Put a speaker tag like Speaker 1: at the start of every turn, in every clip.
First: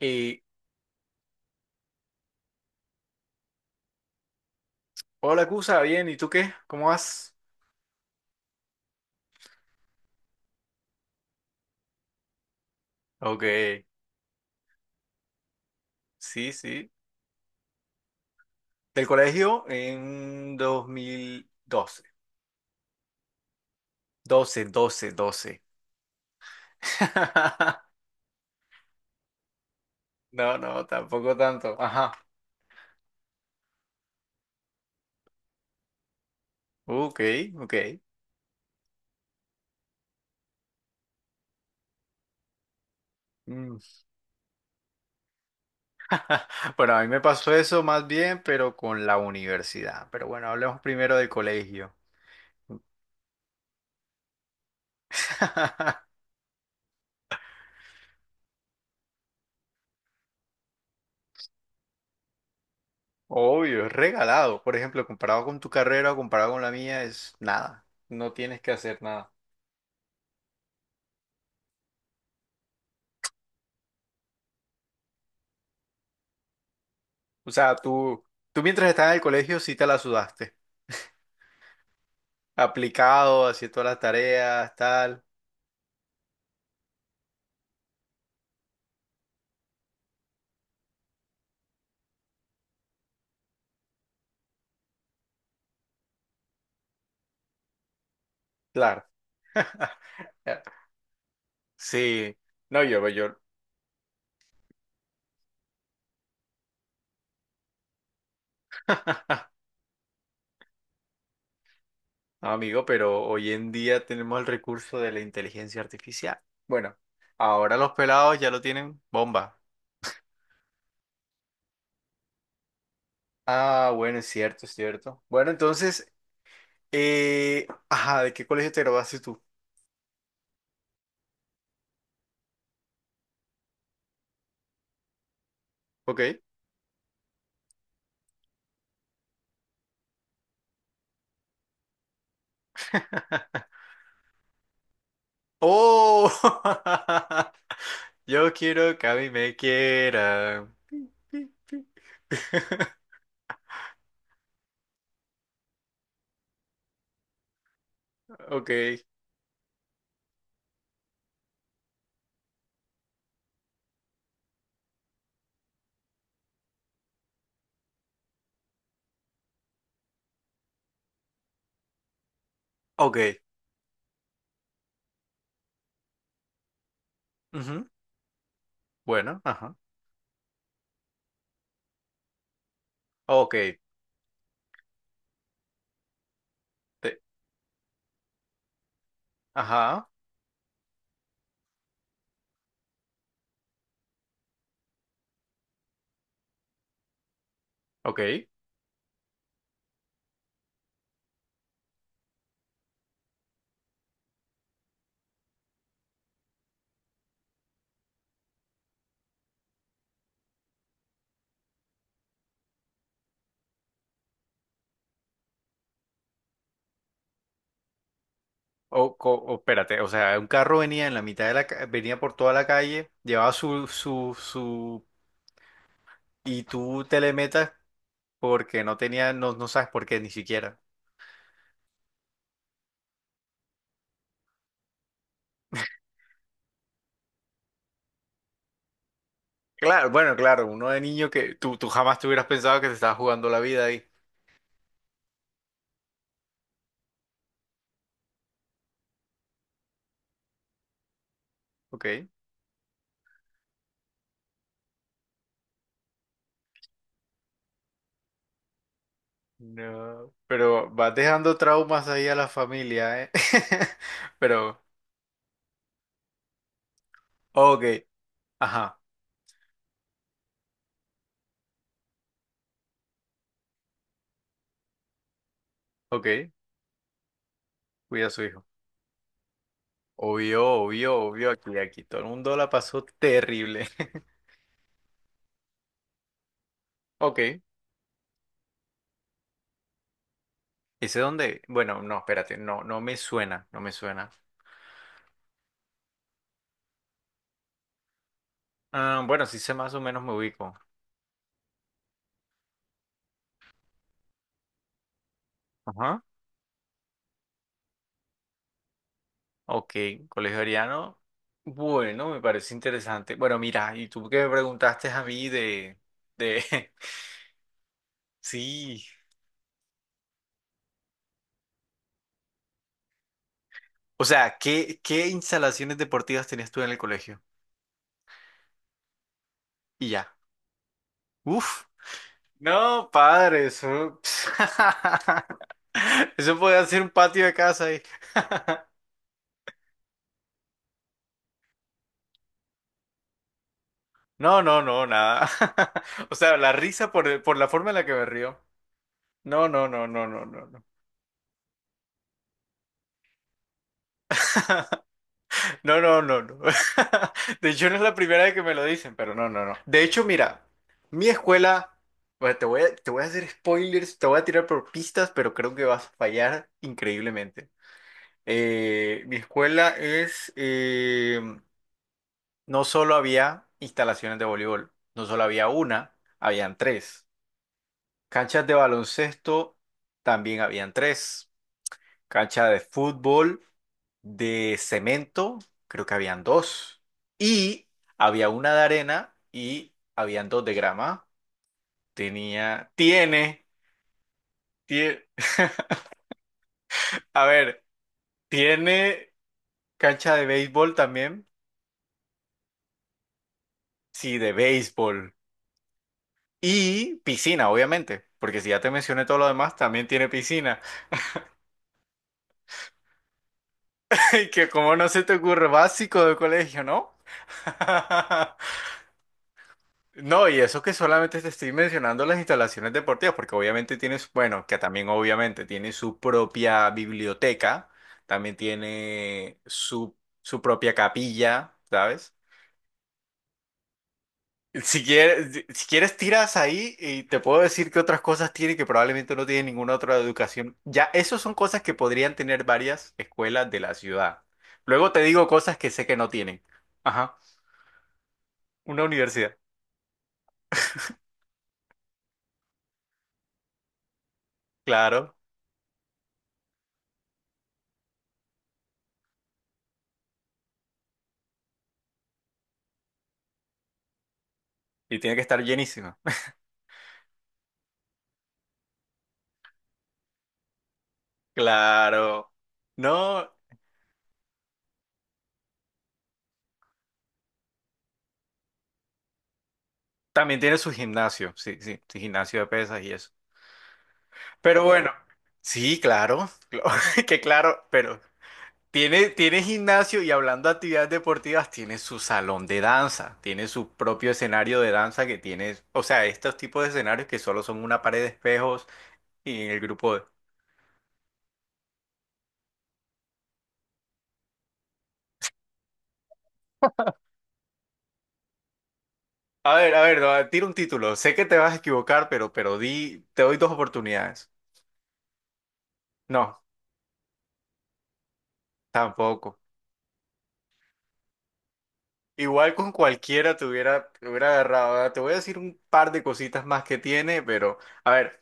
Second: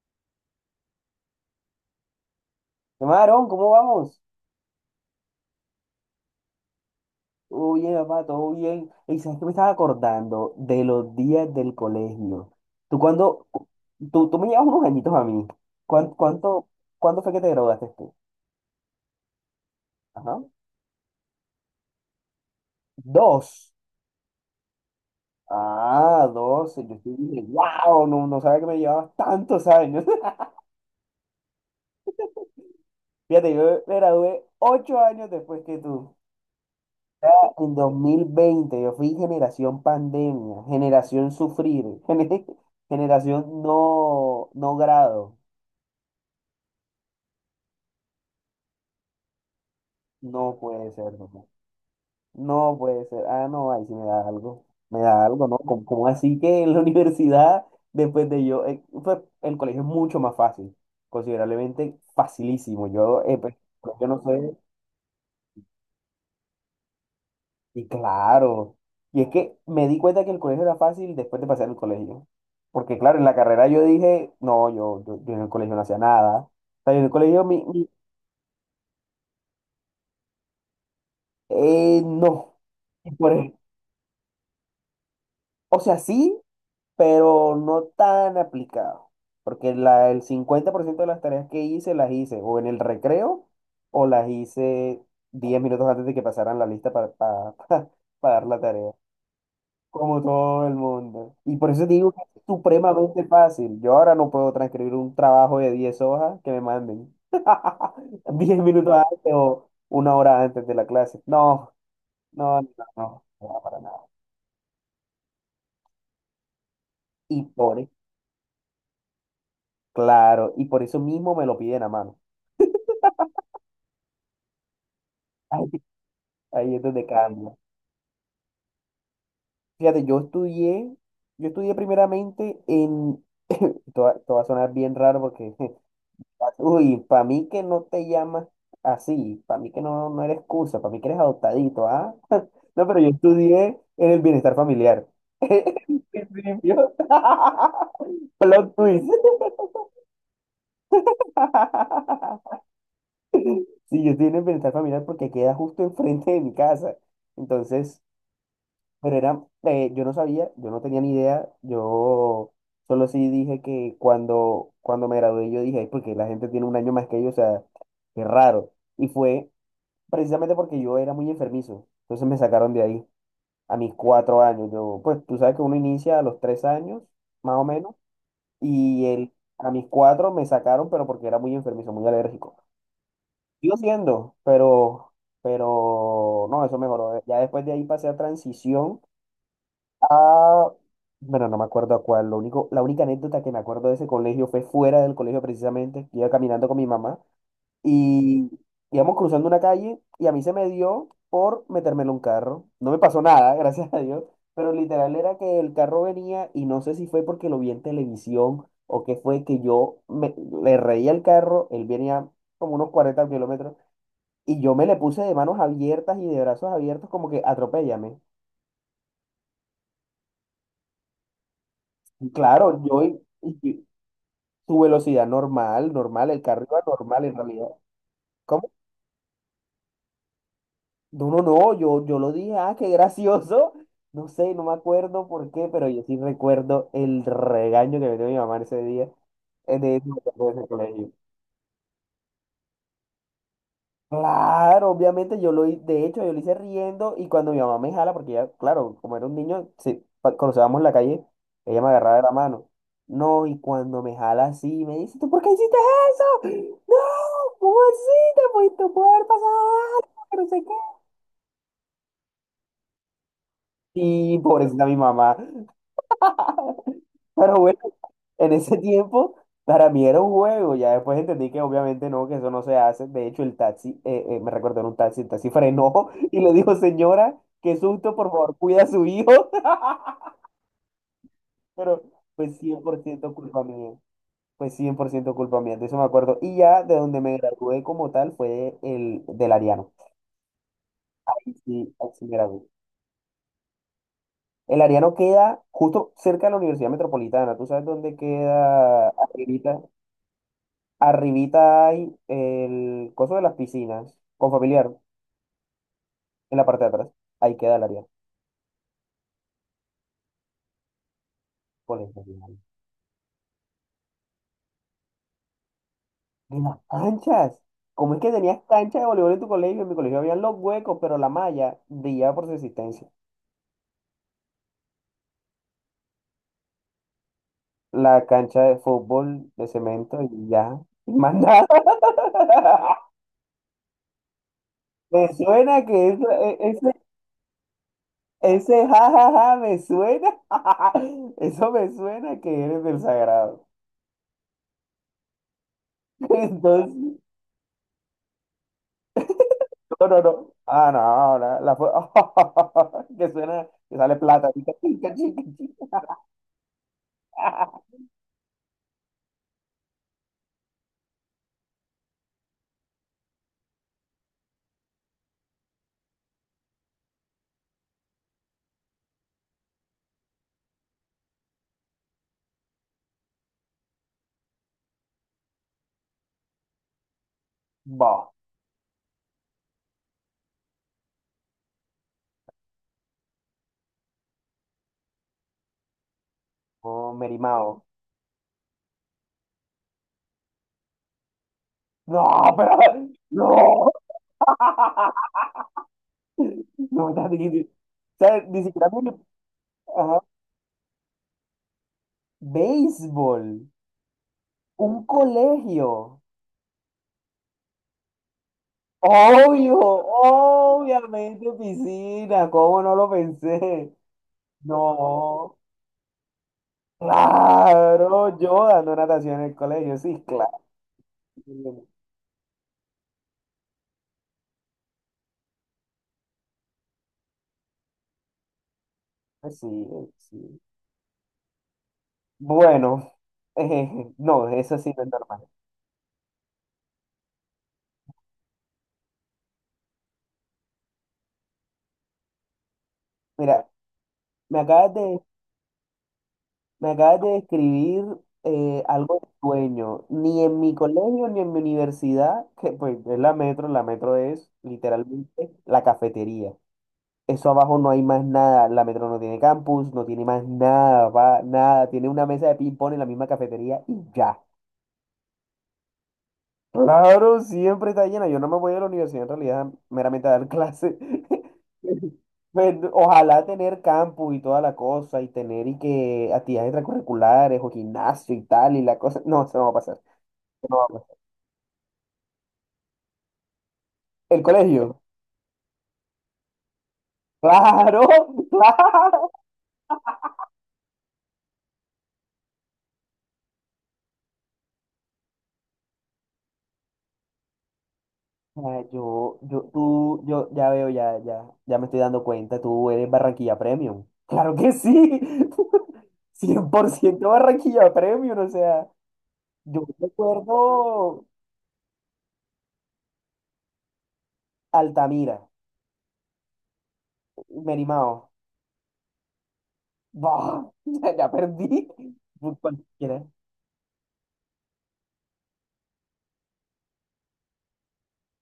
Speaker 1: Y,
Speaker 2: Marón, ¿cómo vamos?
Speaker 1: hola, Cusa, bien, ¿y tú qué? ¿Cómo vas?
Speaker 2: Oye, papá, todo bien. Y sabes que me estaba acordando de los días del colegio. Tú
Speaker 1: Ok,
Speaker 2: cuando, tú me llevas unos añitos a mí. ¿Cuán-
Speaker 1: sí,
Speaker 2: ¿Cuánto,
Speaker 1: sí.
Speaker 2: cuándo fue que te graduaste tú?
Speaker 1: Del colegio
Speaker 2: Ajá.
Speaker 1: en 2012
Speaker 2: Dos.
Speaker 1: doce.
Speaker 2: Ah, dos. Yo sí dije, wow, no sabía que me llevabas tantos años.
Speaker 1: No, no, tampoco tanto. Ajá.
Speaker 2: Fíjate, yo me gradué 8 años después que tú.
Speaker 1: Ok,
Speaker 2: En
Speaker 1: ok.
Speaker 2: 2020 yo fui generación pandemia, generación sufrir, generación
Speaker 1: Mm.
Speaker 2: no grado.
Speaker 1: Bueno, a mí me pasó eso más bien, pero con la universidad. Pero bueno,
Speaker 2: No
Speaker 1: hablemos
Speaker 2: puede
Speaker 1: primero
Speaker 2: ser,
Speaker 1: del
Speaker 2: no.
Speaker 1: colegio.
Speaker 2: No puede ser. Ah, no, ahí sí me da algo. Me da algo, ¿no? Como, como así que en la universidad, después de yo, pues, el colegio es mucho más fácil, considerablemente facilísimo. Yo, pues,
Speaker 1: Obvio, es
Speaker 2: pues, yo no sé,
Speaker 1: regalado. Por ejemplo, comparado con tu carrera o comparado con la mía, es nada.
Speaker 2: y
Speaker 1: No tienes que
Speaker 2: claro.
Speaker 1: hacer
Speaker 2: Y es
Speaker 1: nada.
Speaker 2: que me di cuenta que el colegio era fácil después de pasar el colegio. Porque claro, en la carrera yo dije, no, yo en el colegio no hacía nada. O sea, yo en el colegio,
Speaker 1: O sea, tú mientras estabas en el colegio sí te la sudaste.
Speaker 2: no. Y
Speaker 1: Aplicado,
Speaker 2: por-
Speaker 1: haciendo todas las tareas, tal.
Speaker 2: o sea, sí, pero no tan aplicado, porque el 50% de las tareas que hice las hice o en el recreo o las hice 10 minutos antes de que pasaran la lista para dar la tarea,
Speaker 1: Claro.
Speaker 2: como todo el mundo. Y por eso te digo que
Speaker 1: Sí.
Speaker 2: es
Speaker 1: No, yo,
Speaker 2: supremamente
Speaker 1: yo.
Speaker 2: fácil. Yo ahora no puedo transcribir un trabajo de 10 hojas que me manden 10 minutos antes o 1 hora antes de la clase. No,
Speaker 1: No,
Speaker 2: no, no,
Speaker 1: amigo, pero
Speaker 2: no,
Speaker 1: hoy
Speaker 2: no,
Speaker 1: en
Speaker 2: para nada.
Speaker 1: día tenemos el recurso de la inteligencia artificial. Bueno,
Speaker 2: Y
Speaker 1: ahora
Speaker 2: por,
Speaker 1: los pelados ya lo tienen bomba.
Speaker 2: claro, y por eso mismo me lo piden a mano.
Speaker 1: Ah, bueno, es cierto, es cierto. Bueno, entonces,
Speaker 2: Ahí es donde cambia.
Speaker 1: ajá, ¿de qué colegio te graduaste tú?
Speaker 2: Fíjate, yo estudié primeramente en, esto va a sonar bien raro porque,
Speaker 1: Ok.
Speaker 2: uy, para mí que no te llamas así, para mí que no eres excusa, para mí que eres adoptadito, ¿ah? No, pero yo estudié en el bienestar familiar.
Speaker 1: ¡Oh!
Speaker 2: Yo-
Speaker 1: Yo
Speaker 2: Plot
Speaker 1: quiero
Speaker 2: twist.
Speaker 1: que a mí me quieran. Pi, pi.
Speaker 2: Sí, yo estoy en el bienestar familiar porque queda justo enfrente de mi casa. Entonces,
Speaker 1: Ok,
Speaker 2: pero era, yo no sabía, yo no tenía ni idea, yo solo sí dije que cuando, cuando me gradué yo dije, "Ay, porque la gente tiene un año más que yo, o sea, qué raro". Y fue precisamente porque yo era muy enfermizo, entonces me sacaron de ahí
Speaker 1: ok.
Speaker 2: a mis 4 años. Yo, pues tú sabes que uno inicia a los 3 años, más o
Speaker 1: Ujú,
Speaker 2: menos, y él,
Speaker 1: bueno,
Speaker 2: a
Speaker 1: ajá.
Speaker 2: mis cuatro me sacaron, pero porque era muy enfermizo, muy alérgico.
Speaker 1: Ok,
Speaker 2: Sigo siendo, pero no, eso
Speaker 1: te-
Speaker 2: mejoró. Ya después de ahí pasé a transición.
Speaker 1: ajá,
Speaker 2: Ah, bueno, no me acuerdo a cuál. Lo único, la única anécdota que me acuerdo de ese colegio fue fuera del colegio precisamente. Iba caminando con mi mamá
Speaker 1: ok.
Speaker 2: y íbamos cruzando una calle y a mí se me dio por meterme en un carro. No me pasó nada, gracias a Dios, pero literal era que el carro venía y no sé si fue porque lo vi en televisión o qué fue que yo me, le reí al carro. Él venía como unos 40 kilómetros y yo me le puse de manos abiertas y de brazos abiertos como que atropéllame.
Speaker 1: O, espérate, o sea, un carro venía en la mitad de la venía
Speaker 2: Y
Speaker 1: por toda la
Speaker 2: claro, yo...
Speaker 1: calle, llevaba su, su,
Speaker 2: Su
Speaker 1: su,
Speaker 2: velocidad normal, normal, el
Speaker 1: y
Speaker 2: carro iba
Speaker 1: tú te
Speaker 2: normal
Speaker 1: le
Speaker 2: en realidad.
Speaker 1: metas
Speaker 2: ¿Cómo?
Speaker 1: porque no tenía, no, no sabes por qué ni siquiera.
Speaker 2: No, no, no, yo lo dije, ah, qué gracioso. No sé, no me acuerdo por qué, pero yo sí recuerdo el regaño que me dio mi mamá ese día, de ese
Speaker 1: Claro, bueno,
Speaker 2: de
Speaker 1: claro,
Speaker 2: ese
Speaker 1: uno de
Speaker 2: colegio.
Speaker 1: niño que tú jamás te hubieras pensado que te estabas jugando la vida ahí.
Speaker 2: Claro, obviamente de hecho, yo lo hice riendo y cuando mi mamá me jala, porque ya, claro, como era un niño, sí, cruzábamos la calle, ella me
Speaker 1: Ok.
Speaker 2: agarraba de la mano. No, y cuando me jala así, me dice, ¿tú por qué hiciste eso? No, ¿cómo así te pudiste haber pasado algo?
Speaker 1: No,
Speaker 2: Que no sé
Speaker 1: pero
Speaker 2: qué.
Speaker 1: vas dejando traumas ahí a la familia, ¿eh?
Speaker 2: Y
Speaker 1: Pero,
Speaker 2: pobrecita mi mamá. Pero bueno,
Speaker 1: ok,
Speaker 2: en ese
Speaker 1: ajá.
Speaker 2: tiempo para mí era un juego. Ya después entendí que obviamente no, que eso no se hace. De hecho, el taxi, me recordó en un taxi, el taxi frenó y
Speaker 1: Ok,
Speaker 2: le dijo, señora, qué susto,
Speaker 1: cuida
Speaker 2: por
Speaker 1: a su
Speaker 2: favor,
Speaker 1: hijo.
Speaker 2: cuida a su hijo.
Speaker 1: Obvio, obvio, obvio, aquí,
Speaker 2: Pero
Speaker 1: aquí. Todo el mundo
Speaker 2: pues
Speaker 1: la
Speaker 2: cien por
Speaker 1: pasó
Speaker 2: ciento culpa
Speaker 1: terrible.
Speaker 2: mía. Pues 100% culpa mía, de eso me acuerdo. Y ya de donde me
Speaker 1: Ok,
Speaker 2: gradué como tal fue el del Ariano.
Speaker 1: ¿ese dónde?
Speaker 2: Sí,
Speaker 1: Bueno, no,
Speaker 2: así me
Speaker 1: espérate,
Speaker 2: gradué.
Speaker 1: no, no me suena, no me suena.
Speaker 2: El Ariano queda justo cerca de la Universidad Metropolitana. ¿Tú sabes dónde queda
Speaker 1: Ah, bueno, sí sé,
Speaker 2: arribita?
Speaker 1: más o menos me ubico.
Speaker 2: Arribita hay el coso de las piscinas, con familiar,
Speaker 1: Ajá.
Speaker 2: en la parte de atrás. Ahí queda el Ariano.
Speaker 1: Ok, colegio ariano.
Speaker 2: Colegio
Speaker 1: Bueno, me
Speaker 2: Ariano.
Speaker 1: parece interesante. Bueno, mira, y tú que me preguntaste a mí
Speaker 2: Y
Speaker 1: de,
Speaker 2: las canchas. ¿Cómo es que tenías cancha de
Speaker 1: sí.
Speaker 2: voleibol en tu colegio? En mi colegio había los huecos, pero la malla brillaba por su existencia.
Speaker 1: O sea, ¿qué, qué instalaciones deportivas tenías tú en el colegio?
Speaker 2: La cancha de fútbol de
Speaker 1: Y
Speaker 2: cemento
Speaker 1: ya.
Speaker 2: y ya. Y más nada.
Speaker 1: Uf. No, padre, eso.
Speaker 2: Me suena que
Speaker 1: Eso puede
Speaker 2: eso,
Speaker 1: ser un patio de casa ahí.
Speaker 2: Ese jajaja me suena, eso me suena que eres del sagrado.
Speaker 1: No, no, no, nada. O sea, la risa
Speaker 2: Entonces,
Speaker 1: por la forma en la que me río. No, no,
Speaker 2: no,
Speaker 1: no,
Speaker 2: no,
Speaker 1: no, no,
Speaker 2: no.
Speaker 1: no, no.
Speaker 2: Ah, no, no, que suena, que sale plata. Chica, chica, chica,
Speaker 1: No,
Speaker 2: chica.
Speaker 1: no, no, no. De hecho, no es la primera vez que me lo dicen, pero no, no, no. De hecho, mira, mi escuela. Bueno, te voy a hacer spoilers, te voy a tirar por pistas, pero creo que vas a fallar increíblemente. Mi escuela es, no solo había instalaciones de voleibol, no solo había una, habían tres.
Speaker 2: Bah,
Speaker 1: Canchas de baloncesto, también habían tres. Cancha de fútbol, de cemento, creo que habían dos.
Speaker 2: oh, Merimao.
Speaker 1: Y había una de arena y habían dos de grama.
Speaker 2: No,
Speaker 1: Tenía,
Speaker 2: pero,
Speaker 1: tiene,
Speaker 2: no.
Speaker 1: tiene,
Speaker 2: No, ya
Speaker 1: a
Speaker 2: ni, o
Speaker 1: ver,
Speaker 2: sea, ni siquiera me...
Speaker 1: tiene
Speaker 2: Ajá.
Speaker 1: cancha de béisbol también.
Speaker 2: Béisbol,
Speaker 1: Sí, de
Speaker 2: un
Speaker 1: béisbol.
Speaker 2: colegio.
Speaker 1: Y piscina, obviamente, porque si ya te mencioné todo lo demás,
Speaker 2: Obvio,
Speaker 1: también tiene piscina.
Speaker 2: obviamente piscina, ¿cómo no lo pensé?
Speaker 1: Y que como no se te
Speaker 2: No,
Speaker 1: ocurre, básico de colegio, ¿no?
Speaker 2: claro, yo dando natación en el colegio, sí,
Speaker 1: No,
Speaker 2: claro.
Speaker 1: y eso que solamente te estoy mencionando las instalaciones deportivas, porque obviamente tienes, bueno, que también obviamente tiene su propia biblioteca, también
Speaker 2: Pues
Speaker 1: tiene
Speaker 2: sí,
Speaker 1: su,
Speaker 2: sí.
Speaker 1: su propia capilla, ¿sabes?
Speaker 2: Bueno, no, eso sí no
Speaker 1: Si
Speaker 2: es normal.
Speaker 1: quieres, si quieres tiras ahí y te puedo decir que otras cosas tiene que probablemente no tiene ninguna otra educación. Ya, esas son cosas que podrían tener varias
Speaker 2: Mira,
Speaker 1: escuelas de la ciudad.
Speaker 2: me acabas
Speaker 1: Luego te
Speaker 2: de,
Speaker 1: digo cosas que sé que no tienen.
Speaker 2: me acabas de
Speaker 1: Ajá.
Speaker 2: describir,
Speaker 1: Una
Speaker 2: algo de
Speaker 1: universidad,
Speaker 2: sueño. Ni en mi colegio ni en mi universidad, que pues es la metro es
Speaker 1: claro.
Speaker 2: literalmente la cafetería. Eso abajo no hay más nada. La metro no tiene campus, no tiene más nada, va, nada. Tiene una mesa de ping-pong en la misma cafetería y ya.
Speaker 1: Y tiene que estar llenísima,
Speaker 2: Claro, siempre está llena. Yo no me voy a la universidad en realidad meramente a dar clases.
Speaker 1: claro.
Speaker 2: Pues, ojalá
Speaker 1: No,
Speaker 2: tener campus y toda la cosa y tener y que actividades extracurriculares o gimnasio y tal y la cosa. No, eso no va a pasar.
Speaker 1: también
Speaker 2: Eso
Speaker 1: tiene
Speaker 2: no va a
Speaker 1: su
Speaker 2: pasar.
Speaker 1: gimnasio, sí, sí, su gimnasio de pesas y eso.
Speaker 2: El
Speaker 1: Pero
Speaker 2: colegio.
Speaker 1: bueno, sí, claro, que claro,
Speaker 2: Claro,
Speaker 1: pero tiene,
Speaker 2: claro.
Speaker 1: tiene gimnasio y hablando de actividades deportivas, tiene su salón de danza, tiene su propio escenario de danza que tiene, o sea, estos tipos de escenarios que solo son una pared de
Speaker 2: Ay,
Speaker 1: espejos y el grupo de...
Speaker 2: Yo ya veo, ya, ya, ya me estoy dando cuenta. Tú eres Barranquilla Premium. Claro que sí. Cien por ciento Barranquilla Premium. O sea, yo
Speaker 1: A ver, no, tira un título.
Speaker 2: recuerdo.
Speaker 1: Sé que te vas a equivocar, pero di, te doy dos oportunidades.
Speaker 2: Altamira,
Speaker 1: No.
Speaker 2: Merimao.
Speaker 1: Tampoco.
Speaker 2: Bah, ya, ya perdí.
Speaker 1: Igual con
Speaker 2: Cualquiera.
Speaker 1: cualquiera te hubiera agarrado. Ahora, te voy a decir un par de cositas más que tiene, pero a ver,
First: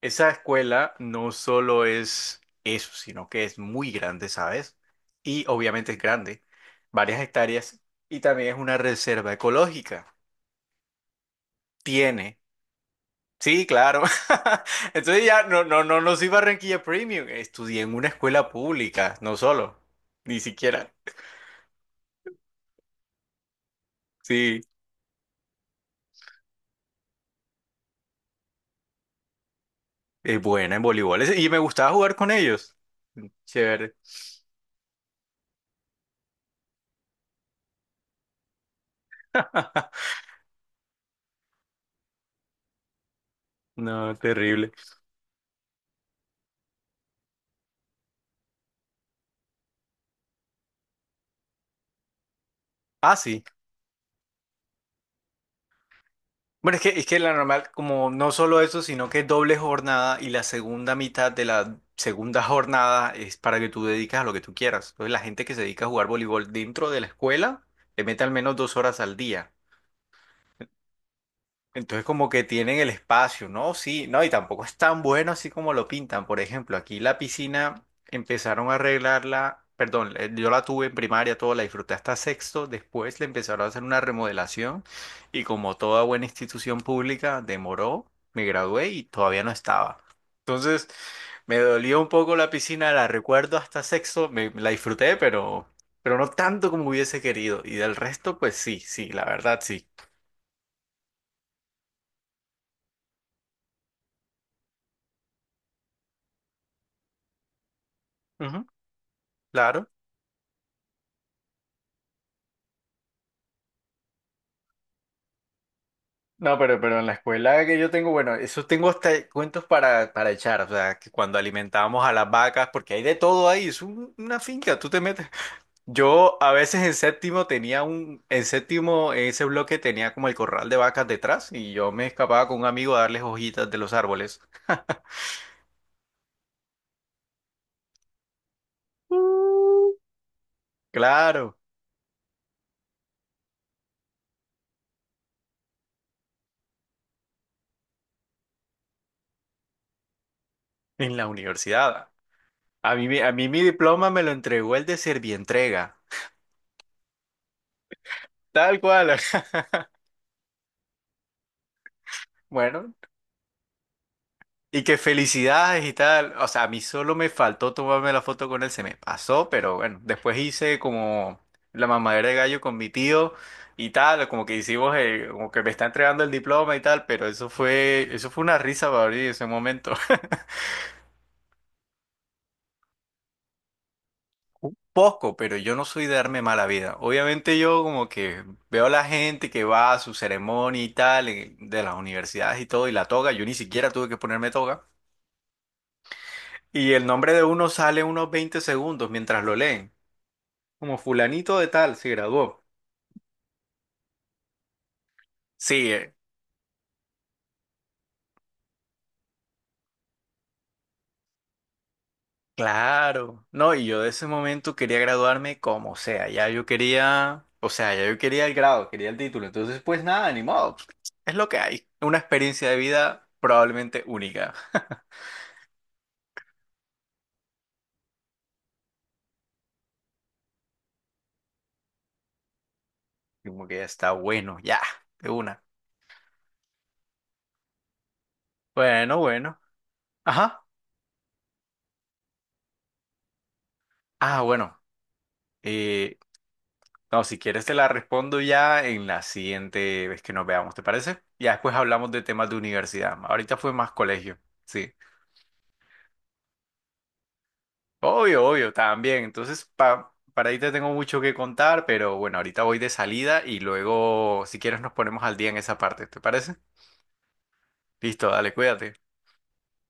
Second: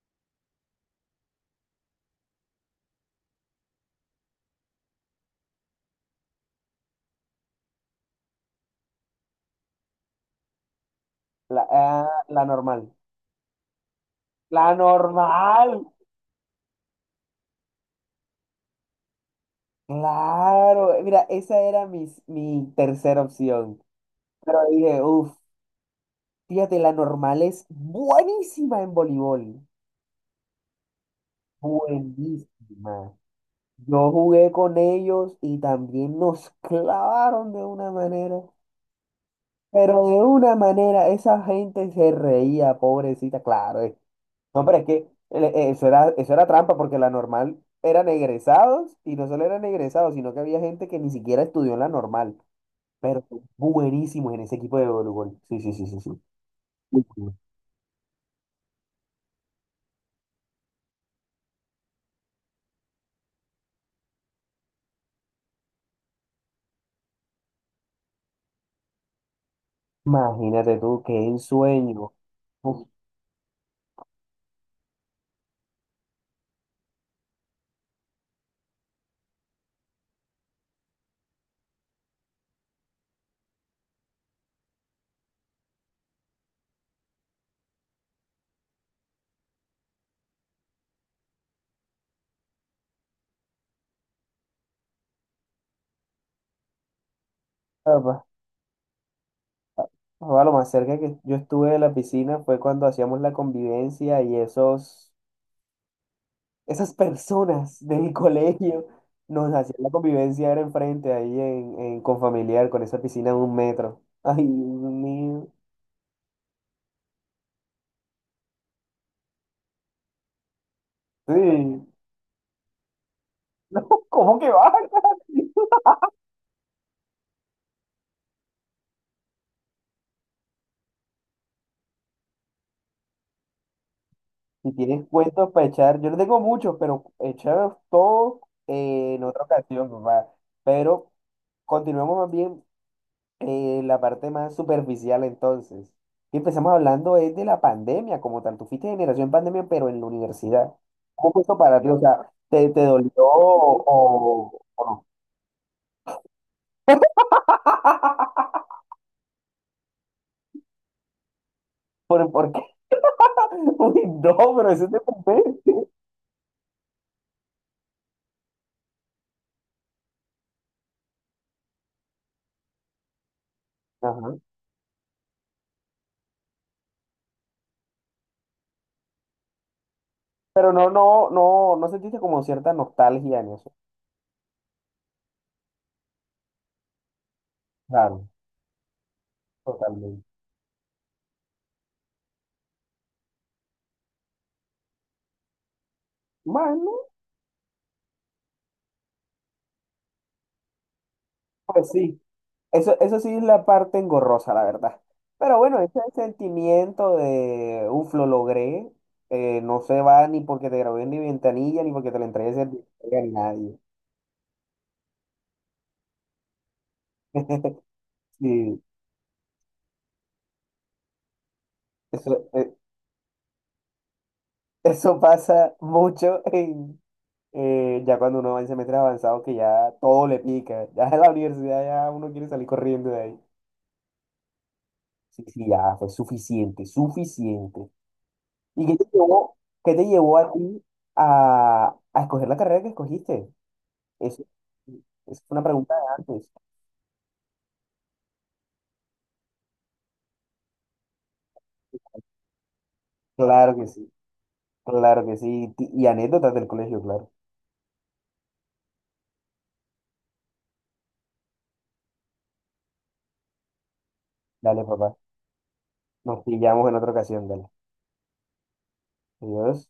Speaker 1: esa escuela no solo es eso, sino que es muy grande, ¿sabes? Y obviamente es grande, varias hectáreas, y también es una reserva ecológica.
Speaker 2: La, ah,
Speaker 1: Tiene.
Speaker 2: la normal.
Speaker 1: Sí, claro.
Speaker 2: La
Speaker 1: Entonces ya no,
Speaker 2: normal.
Speaker 1: no, no, no soy Barranquilla Premium. Estudié en una escuela pública, no solo, ni siquiera.
Speaker 2: Claro. Mira, esa era mi tercera opción. Pero
Speaker 1: Sí.
Speaker 2: dije, uff, fíjate, la normal es buenísima en voleibol.
Speaker 1: Es buena en voleibol. Es- y me gustaba jugar con ellos.
Speaker 2: Buenísima.
Speaker 1: Chévere.
Speaker 2: Yo jugué con ellos y también nos clavaron de una manera. Pero de una manera, esa gente se reía, pobrecita, claro.
Speaker 1: No,
Speaker 2: No,
Speaker 1: terrible.
Speaker 2: pero es que eso era trampa porque la normal eran egresados y no solo eran egresados, sino que había gente que ni siquiera estudió en la normal,
Speaker 1: Ah,
Speaker 2: pero son
Speaker 1: sí.
Speaker 2: buenísimos en ese equipo de voleibol. Sí, sí, sí, sí, sí.
Speaker 1: Bueno,
Speaker 2: Muy
Speaker 1: es que la
Speaker 2: bueno.
Speaker 1: normal, como no solo eso, sino que es doble jornada y la segunda mitad de la segunda jornada es para que tú dedicas a lo que tú quieras. Entonces, la gente que se dedica a jugar voleibol dentro de la escuela le mete al menos 2 horas al día.
Speaker 2: Imagínate tú, qué
Speaker 1: Entonces
Speaker 2: ensueño.
Speaker 1: como que tienen
Speaker 2: Uf,
Speaker 1: el espacio, ¿no? Sí, no, y tampoco es tan bueno así como lo pintan. Por ejemplo, aquí la piscina empezaron a arreglarla, perdón, yo la tuve en primaria, todo, la disfruté hasta sexto, después le empezaron a hacer una remodelación y como toda buena institución pública demoró, me gradué y todavía no estaba. Entonces me dolió un poco la piscina, la recuerdo hasta sexto, me, la disfruté, pero no tanto como hubiese querido. Y del
Speaker 2: papá.
Speaker 1: resto, pues sí, sí, la verdad sí.
Speaker 2: Papá, lo más cerca que yo estuve de la piscina fue cuando hacíamos la convivencia y esas personas de mi
Speaker 1: Ujú,
Speaker 2: colegio nos hacían
Speaker 1: claro.
Speaker 2: la convivencia era enfrente ahí en Confamiliar con esa piscina de 1 metro. Ay, Dios mío.
Speaker 1: No, pero en la escuela que yo tengo, bueno, eso tengo hasta cuentos para echar, o sea, que cuando
Speaker 2: Sí.
Speaker 1: alimentábamos a las vacas, porque hay de todo ahí, es
Speaker 2: No, ¿cómo
Speaker 1: una
Speaker 2: que va?
Speaker 1: finca, tú te metes. Yo a veces en séptimo tenía un, en séptimo, en ese bloque tenía como el corral de vacas detrás y yo me escapaba con un amigo a darles hojitas de los árboles.
Speaker 2: Si tienes cuentos para echar, yo no tengo muchos, pero echar todos, en otra ocasión, papá. Pero
Speaker 1: Claro,
Speaker 2: continuemos más bien, la parte más superficial entonces. Y empezamos hablando es de la pandemia como tal. Tú fuiste generación pandemia, pero en la universidad.
Speaker 1: en la
Speaker 2: ¿Cómo fue eso para ti? O
Speaker 1: universidad.
Speaker 2: sea, ¿te
Speaker 1: A mí,
Speaker 2: dolió
Speaker 1: a mí mi
Speaker 2: o,
Speaker 1: diploma me lo
Speaker 2: o
Speaker 1: entregó
Speaker 2: o
Speaker 1: el de
Speaker 2: no?
Speaker 1: Servientrega. Tal cual.
Speaker 2: Por qué?
Speaker 1: Bueno,
Speaker 2: Uy, no, pero
Speaker 1: y
Speaker 2: eso
Speaker 1: que
Speaker 2: te conté.
Speaker 1: felicidades y tal. O sea, a mí solo me faltó tomarme la foto con él, se me pasó, pero bueno, después hice como la mamadera de gallo con mi tío y tal, como que hicimos, como que me está entregando el diploma y tal, pero eso fue una risa para mí en ese momento.
Speaker 2: Pero no, no, no, no sentiste como cierta nostalgia en eso.
Speaker 1: Un poco, pero yo no soy de darme mala vida. Obviamente yo como
Speaker 2: Claro,
Speaker 1: que veo a la gente que va a su
Speaker 2: totalmente.
Speaker 1: ceremonia y tal, de las universidades y todo, y la toga, yo ni siquiera tuve que ponerme toga. Y
Speaker 2: Bueno,
Speaker 1: el nombre de uno sale unos 20 segundos mientras lo leen. Como fulanito de
Speaker 2: pues
Speaker 1: tal se
Speaker 2: sí,
Speaker 1: graduó.
Speaker 2: eso sí es la parte engorrosa, la verdad. Pero bueno,
Speaker 1: Sí,
Speaker 2: ese sentimiento de, uff, lo logré, no se va ni porque te grabé en mi ventanilla, ni porque te lo entregué ese día a
Speaker 1: claro. No,
Speaker 2: nadie.
Speaker 1: y yo de ese momento quería graduarme como sea. Ya yo quería, o sea, ya yo quería el
Speaker 2: Sí,
Speaker 1: grado, quería el título. Entonces, pues nada, ni modo. Pues, es lo que hay. Una
Speaker 2: eso,
Speaker 1: experiencia
Speaker 2: eh,
Speaker 1: de vida probablemente única.
Speaker 2: eso pasa mucho en, ya cuando uno va en semestres avanzados que ya todo le pica, ya en la universidad ya uno quiere salir corriendo de ahí.
Speaker 1: Como que ya está bueno, ya, de
Speaker 2: Sí,
Speaker 1: una.
Speaker 2: sí, ya fue suficiente, suficiente. ¿Y qué te
Speaker 1: Bueno,
Speaker 2: llevó,
Speaker 1: bueno.
Speaker 2: qué te llevó a
Speaker 1: Ajá.
Speaker 2: ti a, a escoger la carrera que escogiste?
Speaker 1: Ah,
Speaker 2: Eso,
Speaker 1: bueno.
Speaker 2: es una pregunta de
Speaker 1: Eh,
Speaker 2: antes.
Speaker 1: no, si quieres te la respondo ya en la siguiente vez que nos veamos, ¿te parece? Ya después hablamos de temas de universidad. Ahorita fue
Speaker 2: Claro que
Speaker 1: más
Speaker 2: sí,
Speaker 1: colegio. Sí.
Speaker 2: claro que sí. Y anécdotas del colegio, claro.
Speaker 1: Obvio, obvio, también. Entonces, para ahí te tengo mucho que contar, pero bueno, ahorita voy de salida y luego, si quieres,
Speaker 2: Dale,
Speaker 1: nos
Speaker 2: papá.
Speaker 1: ponemos al día en esa parte. ¿Te
Speaker 2: Nos
Speaker 1: parece?
Speaker 2: pillamos en otra ocasión, dale.
Speaker 1: Listo, dale, cuídate.
Speaker 2: Adiós.